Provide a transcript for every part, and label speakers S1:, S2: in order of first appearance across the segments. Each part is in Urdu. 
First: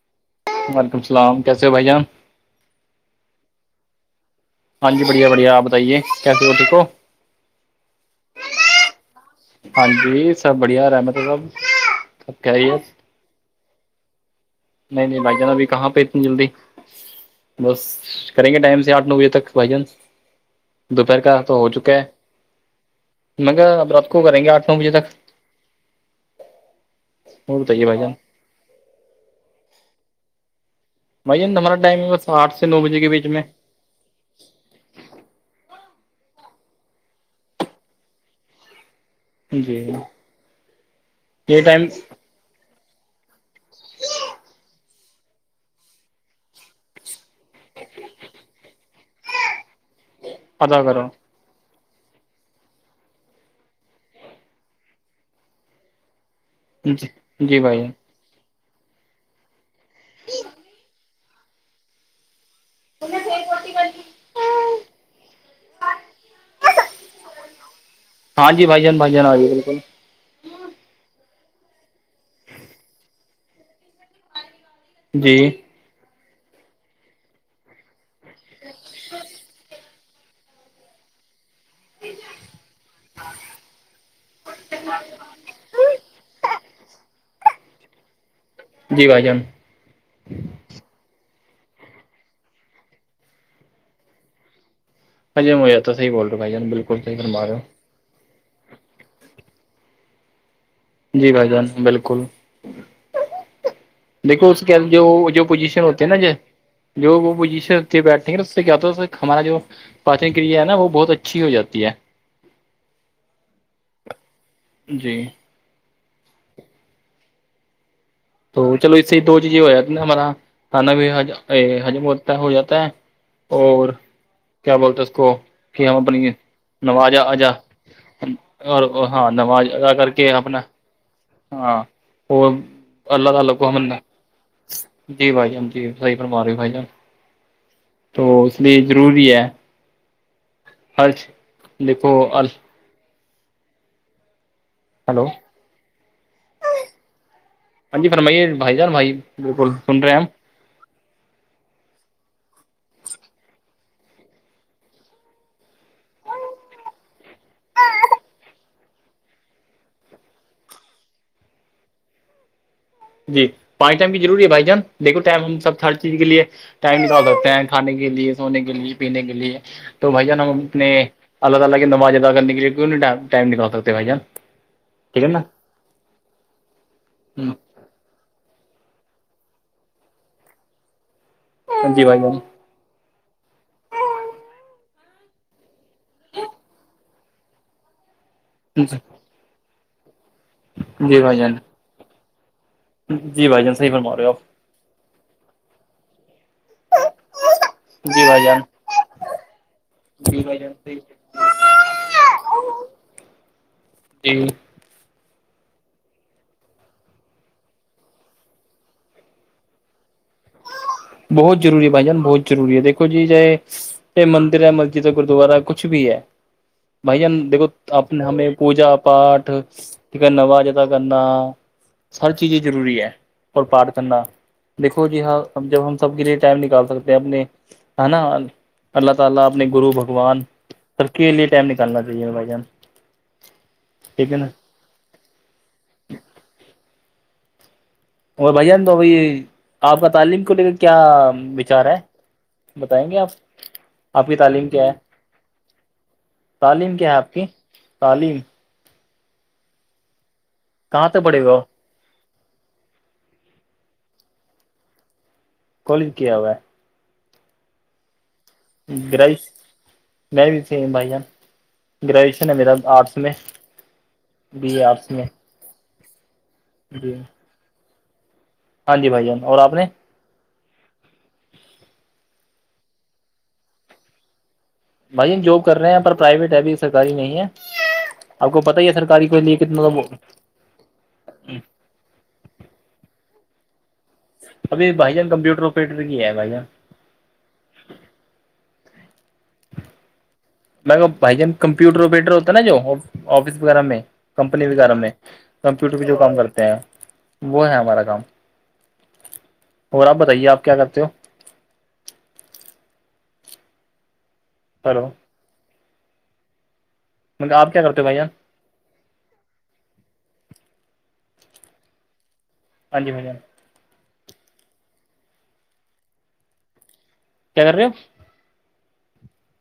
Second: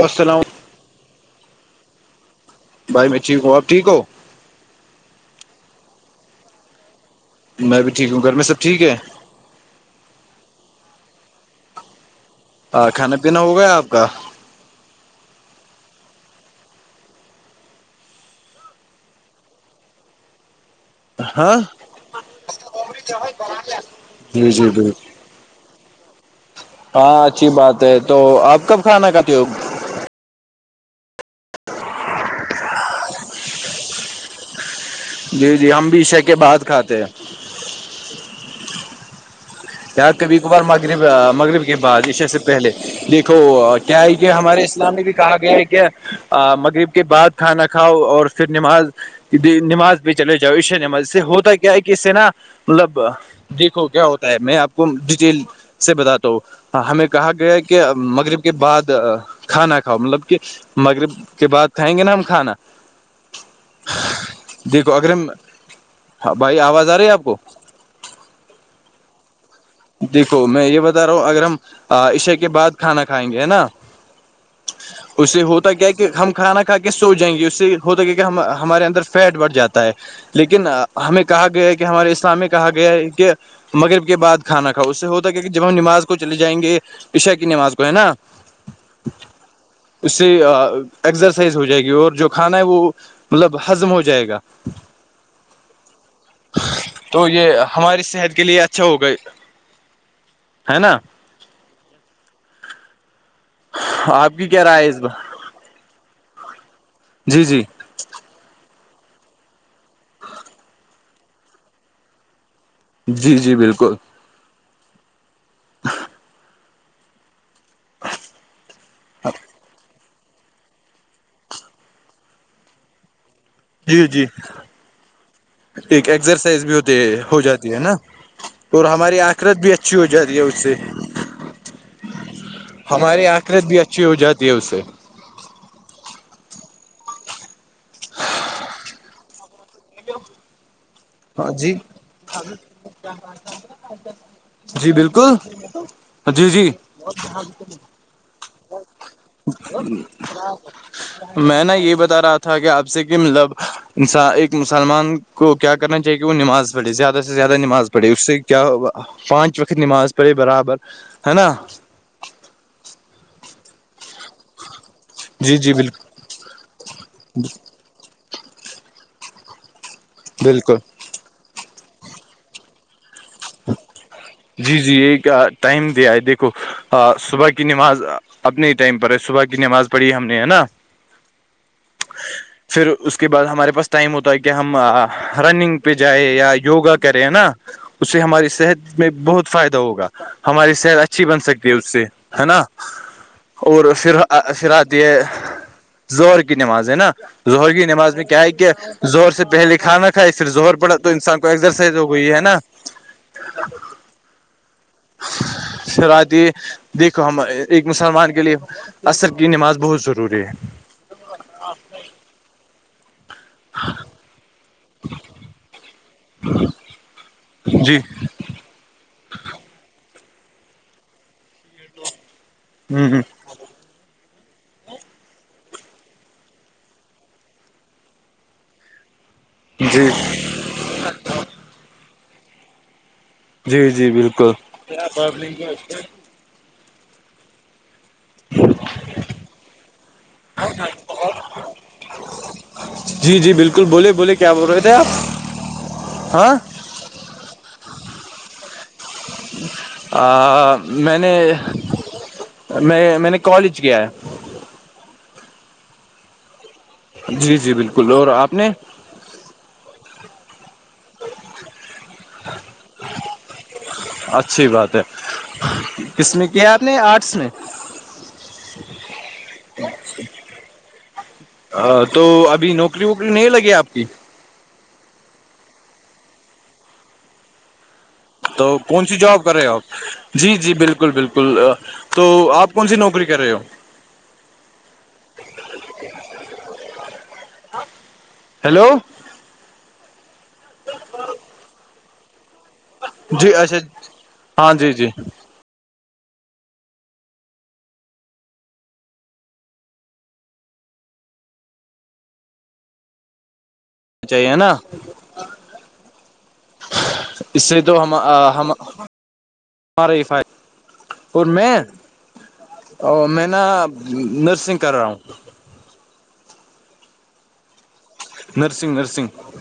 S1: بت نؤ
S2: وعلیکمسلام کیسے ہو بھائی جان
S1: بھائی میں ٹیک ہوں آپ ٹھیک ہو
S2: ہاں جی بڑھیا بھیا آپ بتائیے کیاسی ہو ٹھیک ہو
S1: میں بھی ٹھیک ہوں گھر میں سب ٹھیک ہے
S2: ہاں جی سب بڑھیا رحمت سب سب خیریت
S1: ہاں کھانا پینا ہوگیا آپ کا
S2: نہیں نہیں بھائی جان ابھی کہاں پہ اتنی جلدی بس کریں گے ٹائم سے آٹھ نو بجے تک بائی چانس دوپہر کا تو
S1: ہاں
S2: ہو چکا ہے مگا اب رات کو کریں گے
S1: جی
S2: آٹھ
S1: جی
S2: نو بجے تک
S1: بالکل ہاں اچھی
S2: اور
S1: بات
S2: بتائیے
S1: ہے
S2: بھائی جان
S1: تو آپ کب کھانا کھاتے ہو
S2: بھائی ج ہمارا ٹائم ہے بس آٹھ سے نو بجے کے بیچ میں
S1: جی جی ہم بھی عشے کے بعد کھاتے ہیں
S2: جی
S1: یار کبھی کبھار مغرب مغرب
S2: یہ
S1: کے
S2: ٹائم
S1: بعد ایشے سے پہلے دیکھ تو کیا ہے کہ ہمارے اسلام میں بھی کہا گیا ہے کیا مغرب کے بعد کھانا کھاؤ اور پھر نماز نماز چلے جاؤشے
S2: ادا کرو
S1: نعماز سے ہوتا کیا ہے کہ اس سے نا مطلب دیکھو کیا ہوتا ہے میں آپ کو ڈیٹیل سے بتاتا ہوں ہمیں
S2: جی
S1: کہا گیا
S2: جی
S1: ہے
S2: بھائی
S1: کہ
S2: جان۔
S1: مغرب کے بعد کھانا کھاؤ مطلب کہ مغرب کے بع کھائیں گے نا ہم کھانا
S2: ک س روٹی بنی [unintelligible] [inaudible]
S1: دیکھو اگرم بھائی آواز آ رہی ہے آپ کو
S2: ہاں ج بھائی جان بائی جان آ جی بالکل
S1: دیکھو میں یہ بتا رہا ہوں اگر ہم عشے کے بعد کھانا کھائیں گے ہے نا
S2: جی
S1: اسے ہوتا کیا کہ ہم کھانا کھا کے سو جائیں گے اس سے ہوتا کی کہ ہمارے اندر فیٹ بڑھ جاتا ہے لیکن ہمیں کہا گیا ہے کہ ہمارے اسلام میں کہا گیا ہے کہ مغرب کے بعد کھانا کھؤ اس سے ہوتا ہے کیا کہ جب ہم نماز کو چلے جائیں گے پشا کی نماز کو ہے نا
S2: جی بھ جان
S1: اس سے ایکسرسائز ہو جائے گی اور جو کھانا ہے وہ مطلب ہضم ہو جائے گا
S2: ہاںی میں یہیا توحی بول رہا ہ بھائی بالکلحی
S1: تو
S2: فرماے
S1: یہ
S2: ہو
S1: ہماری صحت کے لیے اچھے ہو گئے ہے نا
S2: جی بھائی جان بالکل
S1: آپ کی
S2: دیکھو اس کیا
S1: رائے ہے
S2: جو
S1: بار
S2: جو پوزیشن ہوتے ہے نا ج جو وہ
S1: جی جی
S2: پوزیشن بیٹھیں گے تو اس سے کیاتا ہے ہمارا جو پارچنگ کریا ہے نا وہ بہت اچھی ہو جاتی ہے
S1: جی جی بالکل
S2: جی تو چلو اس سے دو چیزیں ہو جاتی نا ہمارا کانا بھی حجم ہوتا ہے ہو جاتا ہے اور
S1: جی جی
S2: کیا بولتے اس کو کہ ہم
S1: ایک
S2: اپنی
S1: ایکسرسائز بھی ہوتی
S2: نماز
S1: ہو
S2: اجا
S1: جاتی ہے نا اور ہماری
S2: ہاں
S1: آخرت
S2: نماز
S1: بھی
S2: ادا
S1: اچھی ہو
S2: کر کے
S1: جاتی ہے اس
S2: اپنا
S1: سے
S2: ہاں وہ
S1: ہمارے آخرت بھی اچھی ہو جاتی ہے اس سے
S2: جی بھائی جان جی صی فما رہے ہو بھائی جان تو اس لیے ضروری ہے ہر
S1: ہاں جی
S2: دیکھو ہلو
S1: جی بالکل
S2: ہاں
S1: جی جی
S2: ہاں ج فرمائیے بھائی جان بھائی بالکل سن رہے ہیں ہم
S1: میں نا یہ بتا رہا تھا کہ آپ سے کہ مطلب انسا ایک مسلمان کو کیا کرنا چاہیے کہ وہ نماز پڑھے زیادہ سے زیادہ نماز پڑھے اس سے کیا پانچ وقت نماز پڑے برابر ہے نا
S2: جی پانچ ٹائم کی ضروری ہے بھائی جان دیکو ٹائم
S1: جی
S2: ہم
S1: جی
S2: سب تھر
S1: بالکل
S2: چیز کے لیے ٹائم نکال سکتے ہیں کھانے کے لیے سونے کے لیے پینے کے لیے تو بھ جان ہم
S1: بالکل
S2: اپنے اللہ تعالی کی نماز اد کرنے کےے کیوں نہیں ائم
S1: جی جی ایک
S2: نا
S1: ٹائم دیا ہے دیکھو صبح کی نماز ا اپنے ٹائم پر ہے صبح کی نماز پڑھی ہے ہم نے ہے نا
S2: ہاں جی بھائی
S1: پھر اس کے بعد ہمارے پاس ٹائم ہوتا ہے کہ ہم رننگ پہ جائیں یا یوگا کریں نا اس سے ہماری صحت میں بہت فائدہ ہوگا ہماری صحت
S2: جی
S1: اچھی
S2: بھائی
S1: بن
S2: جان
S1: سکتی ہے اس سے ہے نا
S2: جی بھائی جان صحیح
S1: اور سر
S2: فرما رہے ہو آپ
S1: سراج [unintelligible] یہ زہر کی نماز ہے نا زہر کی نماز میں
S2: جی
S1: کیا
S2: بھائی
S1: ہے
S2: جان
S1: کہ زہور سے پہلے کھانا کھائے
S2: جی
S1: پھر
S2: بھائی جان
S1: زہور پڑا
S2: صحیح
S1: تو انسان کو ایکسرسائز ہو گئی ہے نا
S2: جی
S1: شرعات دیکھو ہم ایک مسلمان کے لیے عصر کی نماز بہت ضروری ہے
S2: بہت روری ہے بھائی جان بہت ضوری ہے دیکو جی چاہے چے مندر ہے مسجد ہے گردوارا کچھ بھی ہے بھائی جان دیکھو
S1: جی
S2: آپ نے ہمیں پوجا پاٹ یک نو جدا کرنا ہر چیز ضروری
S1: ہ
S2: ہے
S1: ہ
S2: اور پٹ کرنا دیکھو جی ہاں جب ہم گرے ٹائر نکال سکتے ہیں اپنے نا اللہ تعالی اپنے گرو
S1: جی
S2: بھگوان تو عالم سے انسان سرکل لیے ائم نکنااہیے بائی چانس
S1: جی جی بالکل
S2: وہ بھائی جان تو بھائی آپ کا تعلیم کو لے کے کیا وچار ہے بتائیں گے
S1: جی جی بالکل بولے
S2: آپ
S1: بولے
S2: کی
S1: کیا
S2: تعلیم
S1: بول رہے
S2: ہے
S1: تھے آپ ہاں
S2: تعلیم کیا ہے آپ کی تعلیم کہاں
S1: میں
S2: تک
S1: نے
S2: پڑھے ہو
S1: میں میں نے کالج کیا ہے
S2: کالج کیا ہوا ہے
S1: جی جی بالکل اور آپ نے
S2: گرس [unintelligible] میں بھی سیم بھائی جان گریجویشن ہے میرا آرٹس میں
S1: اچھی
S2: بی اے
S1: بات ہے
S2: آرٹس میں
S1: کس میں کیا ہے آپ نے
S2: جی
S1: آرٹس میں
S2: ہاں ج بھائی جان اور آپ نے
S1: ا تو ابھی نوکری ووکری نہیں لگی آپ کی
S2: بھائی ہم جاب کر رہے ہیں پر پرائیویٹ ہے ابھی سرکاری نہیں ہے آپ کو
S1: تو
S2: پتہ ہی ہے
S1: کون سی
S2: سرکاری کے
S1: جاب کر
S2: لیے
S1: رہے ہو
S2: کتنا
S1: آپ جی جی بالکل بالکل بالکل تو آپ کون سی نوکری کر رہے ہو
S2: ابھی بھائی جان کمپیوٹر آوپریٹر کی ہے بھائی جان
S1: ہیلو
S2: میں بھائی جان کمپیوٹر وپیٹر ہوتا نا جو
S1: جی
S2: آفس
S1: اچھا
S2: وغیرہ میں کمپنی
S1: ہاں جی
S2: وغیرہ
S1: جی
S2: میں کمپیوٹر پہ جو کام کرتے ہیں وہ ہے ہمارا کام اور آپ بتائیے آپ کیا کرتے ہو
S1: چاہیے نا
S2: ہلو
S1: اس
S2: آپ
S1: سے
S2: کیا
S1: تو
S2: کرتے ہو
S1: ہم
S2: بھائی جان
S1: ہم فائی اور میں
S2: ہاں جی
S1: او
S2: بھائی جان
S1: میں ن نرسنگ کر رہا ہوں
S2: کیا کر رہے ہو
S1: نرسنگ نرسنگ [unintelligible]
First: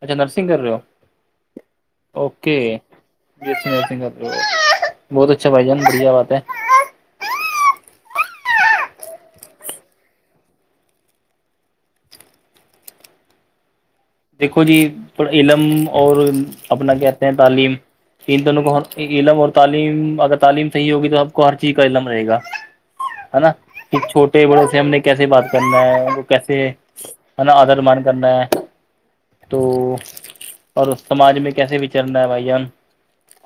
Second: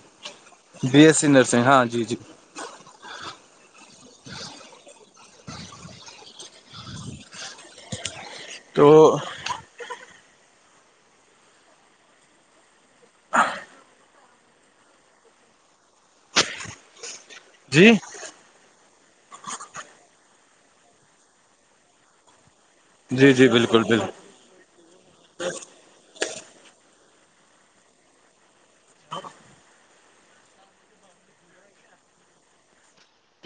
S2: اچھا نرسنگ کر رہے ہو
S1: بی ایس سی نرسنگ ہاں جی جی
S2: اوکے بہت اچھا بھائی جان بڑھیا بات ہے
S1: تو
S2: دیکھو جی علم اور اپنا کہتے ہیں تعلیم
S1: جی
S2: ان دونوں کو علم اور تعلیم اگر تعلیم صحیح ہوگی تو سب کو ہر چیز کا علم رہے گا
S1: جی
S2: ہے
S1: جی
S2: نا
S1: بالکل
S2: کہ
S1: بالکل
S2: چھوٹے بڑے سے ہم نے کیسے بات کرنا ہے کیسے ہے نا آدر مان کرنا ہے تو اور سماج میں کیسے وچرنا ہے بھائی جان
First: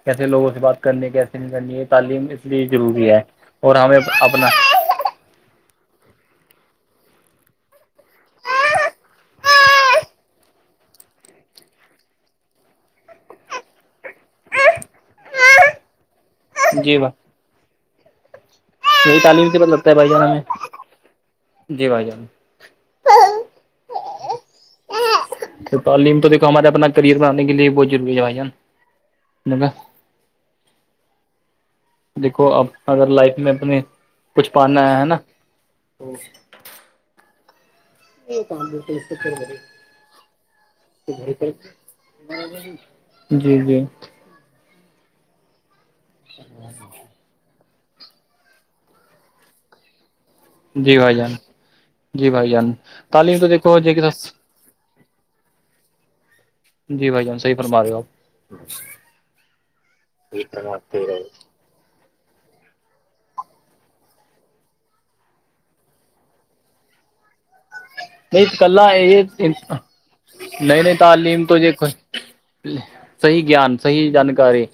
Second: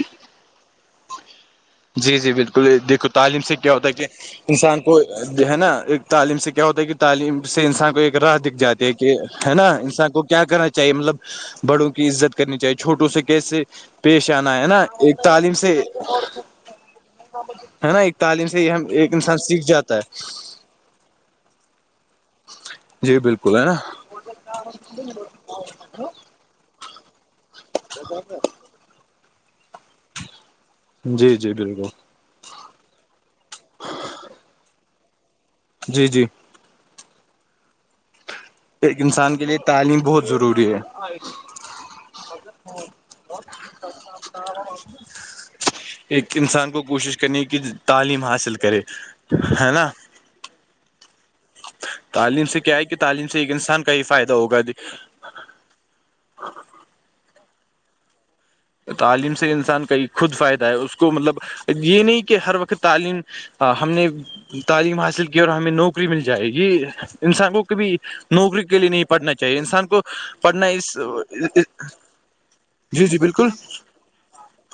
S2: کیسے لوگوں سے بات کرنی کیسے نہیں کرنی یہ
S1: جی
S2: تعلیم
S1: جی
S2: اس لیے
S1: بالکل دیکھو
S2: ضروری ہے
S1: تعلیم سے کیا
S2: اور
S1: ہوتا ہے
S2: ہمیں
S1: کہ
S2: اپنا
S1: انسان ہے نا ایک تعلیم سے کیا ہوتا ہے کہ تعلیم سے انسان کو ایک راہ دکھ جاتی ہے کہ ہے نا انسان کو کیا کرنا چاہیے مطلب بڑوں کی عزت کرنی چاہیے چھوٹوں سے کیسے پیش آنا ہے نا ایک تعلیم سے
S2: جی ب
S1: ہے نا ایک تعلیم سے ہم ایک انسان
S2: تعلیم سے
S1: سیکھ
S2: پت لگتا
S1: جاتا ہے
S2: بھائی جان ہمیں جی بھائی جان
S1: جی بالکل ہے نا آ
S2: تو تعلیم تو دیکھو ہمارا اپنا کریئر بنانے کے لیے بہت ضروری ہے بھائیا مگا
S1: جی جی بالکل
S2: دیکھو اپ اگر لائف میں اپنے کچھ پاننا ہے ہے نا
S1: جی جی
S2: کام ہو
S1: ایک
S2: اس پھر
S1: انسان کے لیے تعلیم بہت ضروری ہے
S2: بی جی جی
S1: ایک انسان کو کوشش کرنی ہے کہ تعلیم حاصل کرے ہے نا
S2: جی بھائی جان جی
S1: تعلیم
S2: بھائی جان تعلیم تو دیکھو ج کہ
S1: لوگد
S2: جی بھائی جان صحی فرم رہے ہو آپ
S1: تعلیم سے انسان کا یہ خود فائدہ ہے اس کو مطلب یہ نہیں کہ ہر وقت تعلیم ہم نے تعلیم حاصل کی اور ہمیں نوکری مل جائے یہ انسان کو بھی
S2: نہیں
S1: نوکری کے
S2: کل
S1: لیے نہیں
S2: یہ
S1: پڑھنا چاہیے انسان کو پڑھنا اس جی جی
S2: صیح
S1: بالکل
S2: جان صحیح جانکاری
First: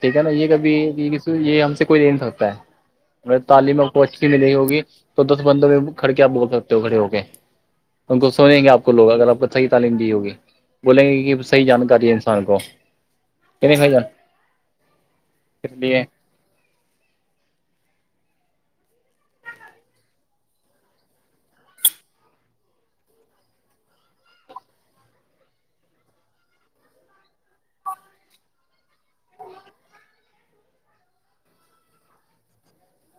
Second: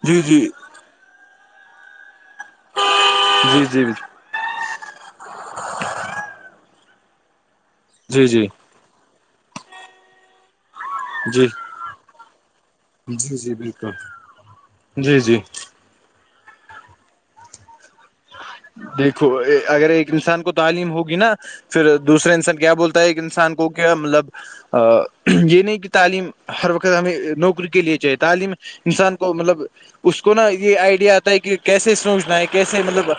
S2: ٹھیک
S1: جی
S2: ہے نا
S1: جی
S2: یہ کبھی یہ ہم سے کوئی لے نہیں سکتا ہے اگر
S1: جی
S2: تعلیم
S1: جی
S2: آپ کو اچھی ملی ہوگی تو دس پندرہ میں کھڑ کے آپ بول سکتے ہو کھڑے ہو کے ان
S1: جی
S2: کو
S1: جی
S2: سوچیں گے آپ کو لوگ اگر آپ کو صحیح تعلیم دی ہوگی بولیں گے کہ
S1: جی
S2: صحیح جانکاری ہے انسان کو
S1: جی جی
S2: نہیں بھائی
S1: بالکل
S2: جان
S1: جی جی
S2: اس لیے
S1: دیکھو اگر ایک انسان کو تعلیم ہوگی نا پھر دوسرے انسان کیا بولتا ہے ایک انسان کو کیا مطلب یہ نہیں کہ تعلیم ہر وقت ہمیں نوکری کے لیے چاہیے تعلیم انسان کو مطلب اس کو نا یہ آئیڈیا آتا ہے کہ کیسے سوچنا ہے کیسے مطلب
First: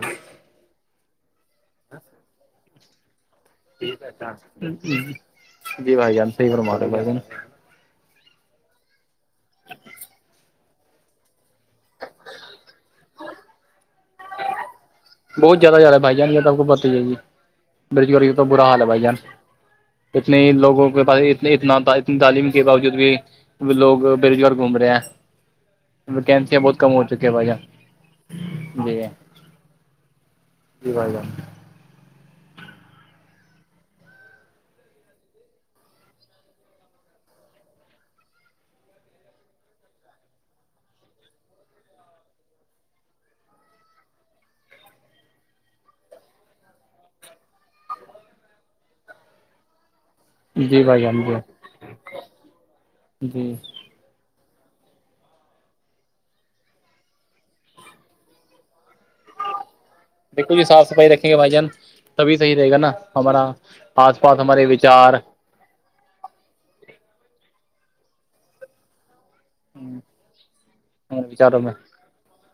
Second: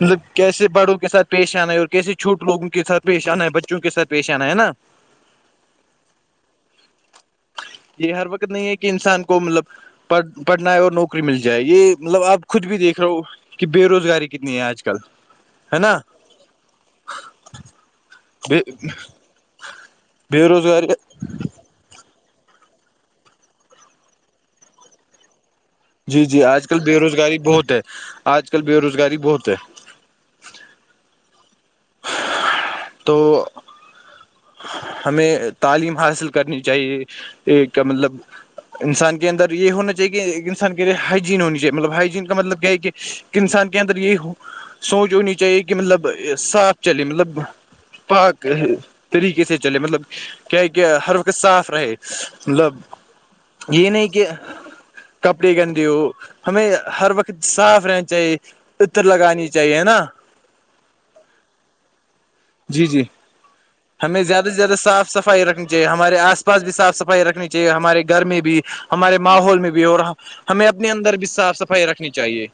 S1: مطلب کیسے بڑوں کے ساتھ پیش آنا ہے اور کیسے چھوٹوگوں کے سات پیش آنا ہے ب
S2: ھیک ہے جی بھائی جان صحی پرم رہے ب ن
S1: یہ ہر وقت نہیں ہے کہ انسان کو مطلب پڑ پڑھنا ہے اور نوکری مل جائے یہ مطلب آپ خود بھی دیکھ رہے ہو کہ بے روزگاری کتنی ہے آج کل
S2: بہت
S1: ہے
S2: زیادہیادا
S1: نا
S2: ہےھائی جان یہ تو آب کو پت ہی ہے جی بج تو
S1: بے
S2: برا حال ہے بھائی ار اتنے
S1: بے
S2: ہی لوگوں
S1: روزگاری
S2: کے پاس اتنا اتنی تعلیم کے باوجود بھی لوگ بے روزگار گھوم رہے ہیں
S1: جی جی
S2: ویکینسیاں
S1: آج
S2: بہت
S1: کل
S2: کم
S1: بے
S2: ہو چکی
S1: روزگاری
S2: بھائی
S1: بہت
S2: جان
S1: ہے آج کل بے
S2: جی
S1: روزگاری بہت ہے
S2: جی بھائی جان
S1: تو ہمیں تعلیم حاصل کرنی چاہیے ایک مطلب انسان کے اندر یہ ہونا چاہیے کہ انسان کےے ہائجین ہونی چاہیے مطلب ہائجین کا مطلب کیا ہے کہ انسان کے اندر یہی سوچ ہونی چاہیے کہ مطلب صاف چلے مطلب پاک طریقے سے چلے مطلب کیا
S2: جی
S1: کہ
S2: بھائی
S1: ہر
S2: جان
S1: وقت
S2: جی
S1: صاف رہے مطلب
S2: جی
S1: یہ نہیں کہ کپڑے گندے ہو ہمیں ہر وقت صاف رہنا چاہیے عطر لگانی چاہیے نا
S2: بالکل جی صاف صفائی رکھیں گے بھائی جان تبھی صحیح رہے گا
S1: جی
S2: نا
S1: جی
S2: ہمارا آس پاس ہمارے وچار
S1: س رکھنی چاہے ہمارے آس پاس بھی صاف صفائی رکھنی چاہیے ہمارے گھر میں بھی ہمارے ماحول میں بھی اور رہ ہمیں اپنے اندر بھی صاف صفائی رکھنی چاہیے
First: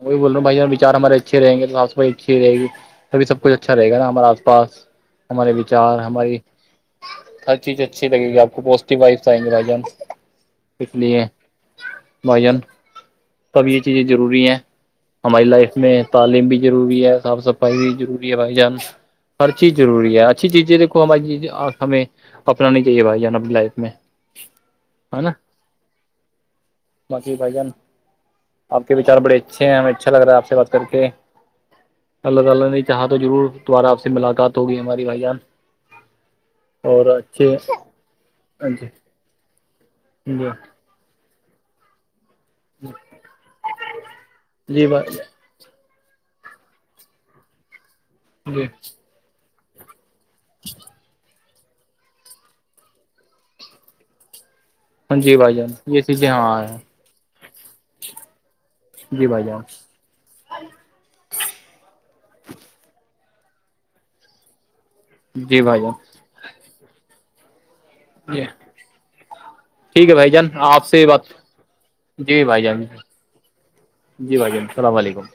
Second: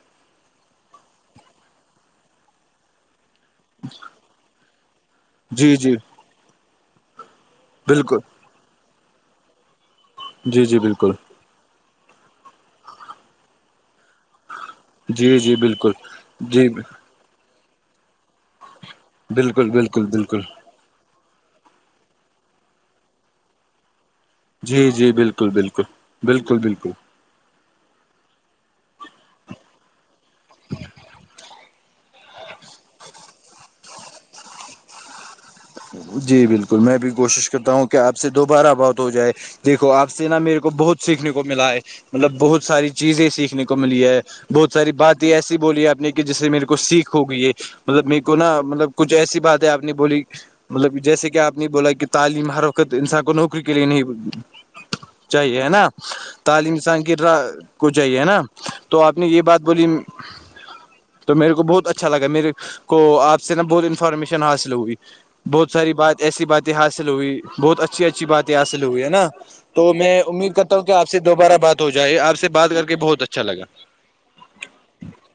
S2: ہ وہی بول رہا ہ بھائیارچار ہمارے اچھےیں گے توافائی اچھی ہی رہےی تبھی سب کچھ اچھا رہے گا نا ہمارے آس پاس ہمارے
S1: جی جی
S2: وچار ہماری ہر چیز اچھی
S1: بالکل
S2: لگے گی آپ کو پوازیٹیو وائفس آئیں گے بھائی جان
S1: جی جی
S2: اس
S1: بالکل
S2: لیے بھائی جان توب یہ چیزیں ضروری ہیں
S1: جی
S2: ہماری
S1: جی
S2: لائف
S1: بالکل
S2: میں تعلیم بھی
S1: جی
S2: ضروری ہے صاف صفائی بھی ضروری ہے بھائی جان ہر
S1: بالکل
S2: چیز
S1: بالکل
S2: ضروری ہے
S1: بالکل
S2: اچھی چیزیں دیکھو ہماری ہمیں اپنانی چاہیے بھائی جان ا لائف میں
S1: جی جی بالکل بالکل بالکل بالکل
S2: ماشی بھائی جان آپ کے وچار بڑے اچھے ہمیں اچھا لگ رہا ہے آپ سے بات کر کے اللہ تعالی نے چاہا تو ضرور تمہارا اپ سے ملاقات ہوگی ہماری بھائی جان
S1: جی بالکل میں
S2: اور
S1: بھی کوشش
S2: اچھے
S1: کرتا ہوں کہ آپ سے دوبارہ
S2: جی
S1: بات ہو جائے دیکھو آپ سے نا
S2: جی
S1: میرے کو بہت سیکھنے کو ملا ہے مطلب بہت ساری چیزیں سیکھنے کو ملی ہے بہت
S2: جی
S1: ساری
S2: بھائی
S1: باتیں ایسی بولی آ نے کہ جس سے میرے کو سیکھ ہو گئی ہے مطلب میرے کو نا
S2: جی
S1: مطلب کچھ ایسی بات ہے آپ نے بولی مطلب جیسے کہ آپ نے بولا کہ تعلیم ہر وقت انسان کو نوکری کے لیے نہیں
S2: ہاں جی بھائی
S1: چاہیے ہے
S2: جان
S1: نا
S2: یہ چیزیں
S1: تعلیم
S2: ہاں
S1: انسان کرا کوچ جاہے ہے نا تو آپ نے
S2: جی
S1: یہ
S2: بھائی
S1: بات
S2: جان
S1: بولی
S2: [unintelligible]
S1: تو میرے کو بہت اچھا لگا میرے کو آپ سے نا بہت انفارمیشن حاصل ہوئی
S2: جی
S1: بہت
S2: بھائی
S1: ساری
S2: جان
S1: بات ایسی باتیں حاصل ہوئی بہت اچھی اچھی
S2: جی
S1: باتیں حاصل ہوئی ہے نا تو
S2: ٹھیک
S1: میں
S2: ہے بھائی جان
S1: امید کرتا ہوں کہ آپ سے
S2: بات
S1: دوبارہ بات ہو جائے آپ
S2: جی
S1: سے
S2: بھائی
S1: بات
S2: جان
S1: کر کے بہت اچھا لگا
S2: جی وعیکم السلام علیکم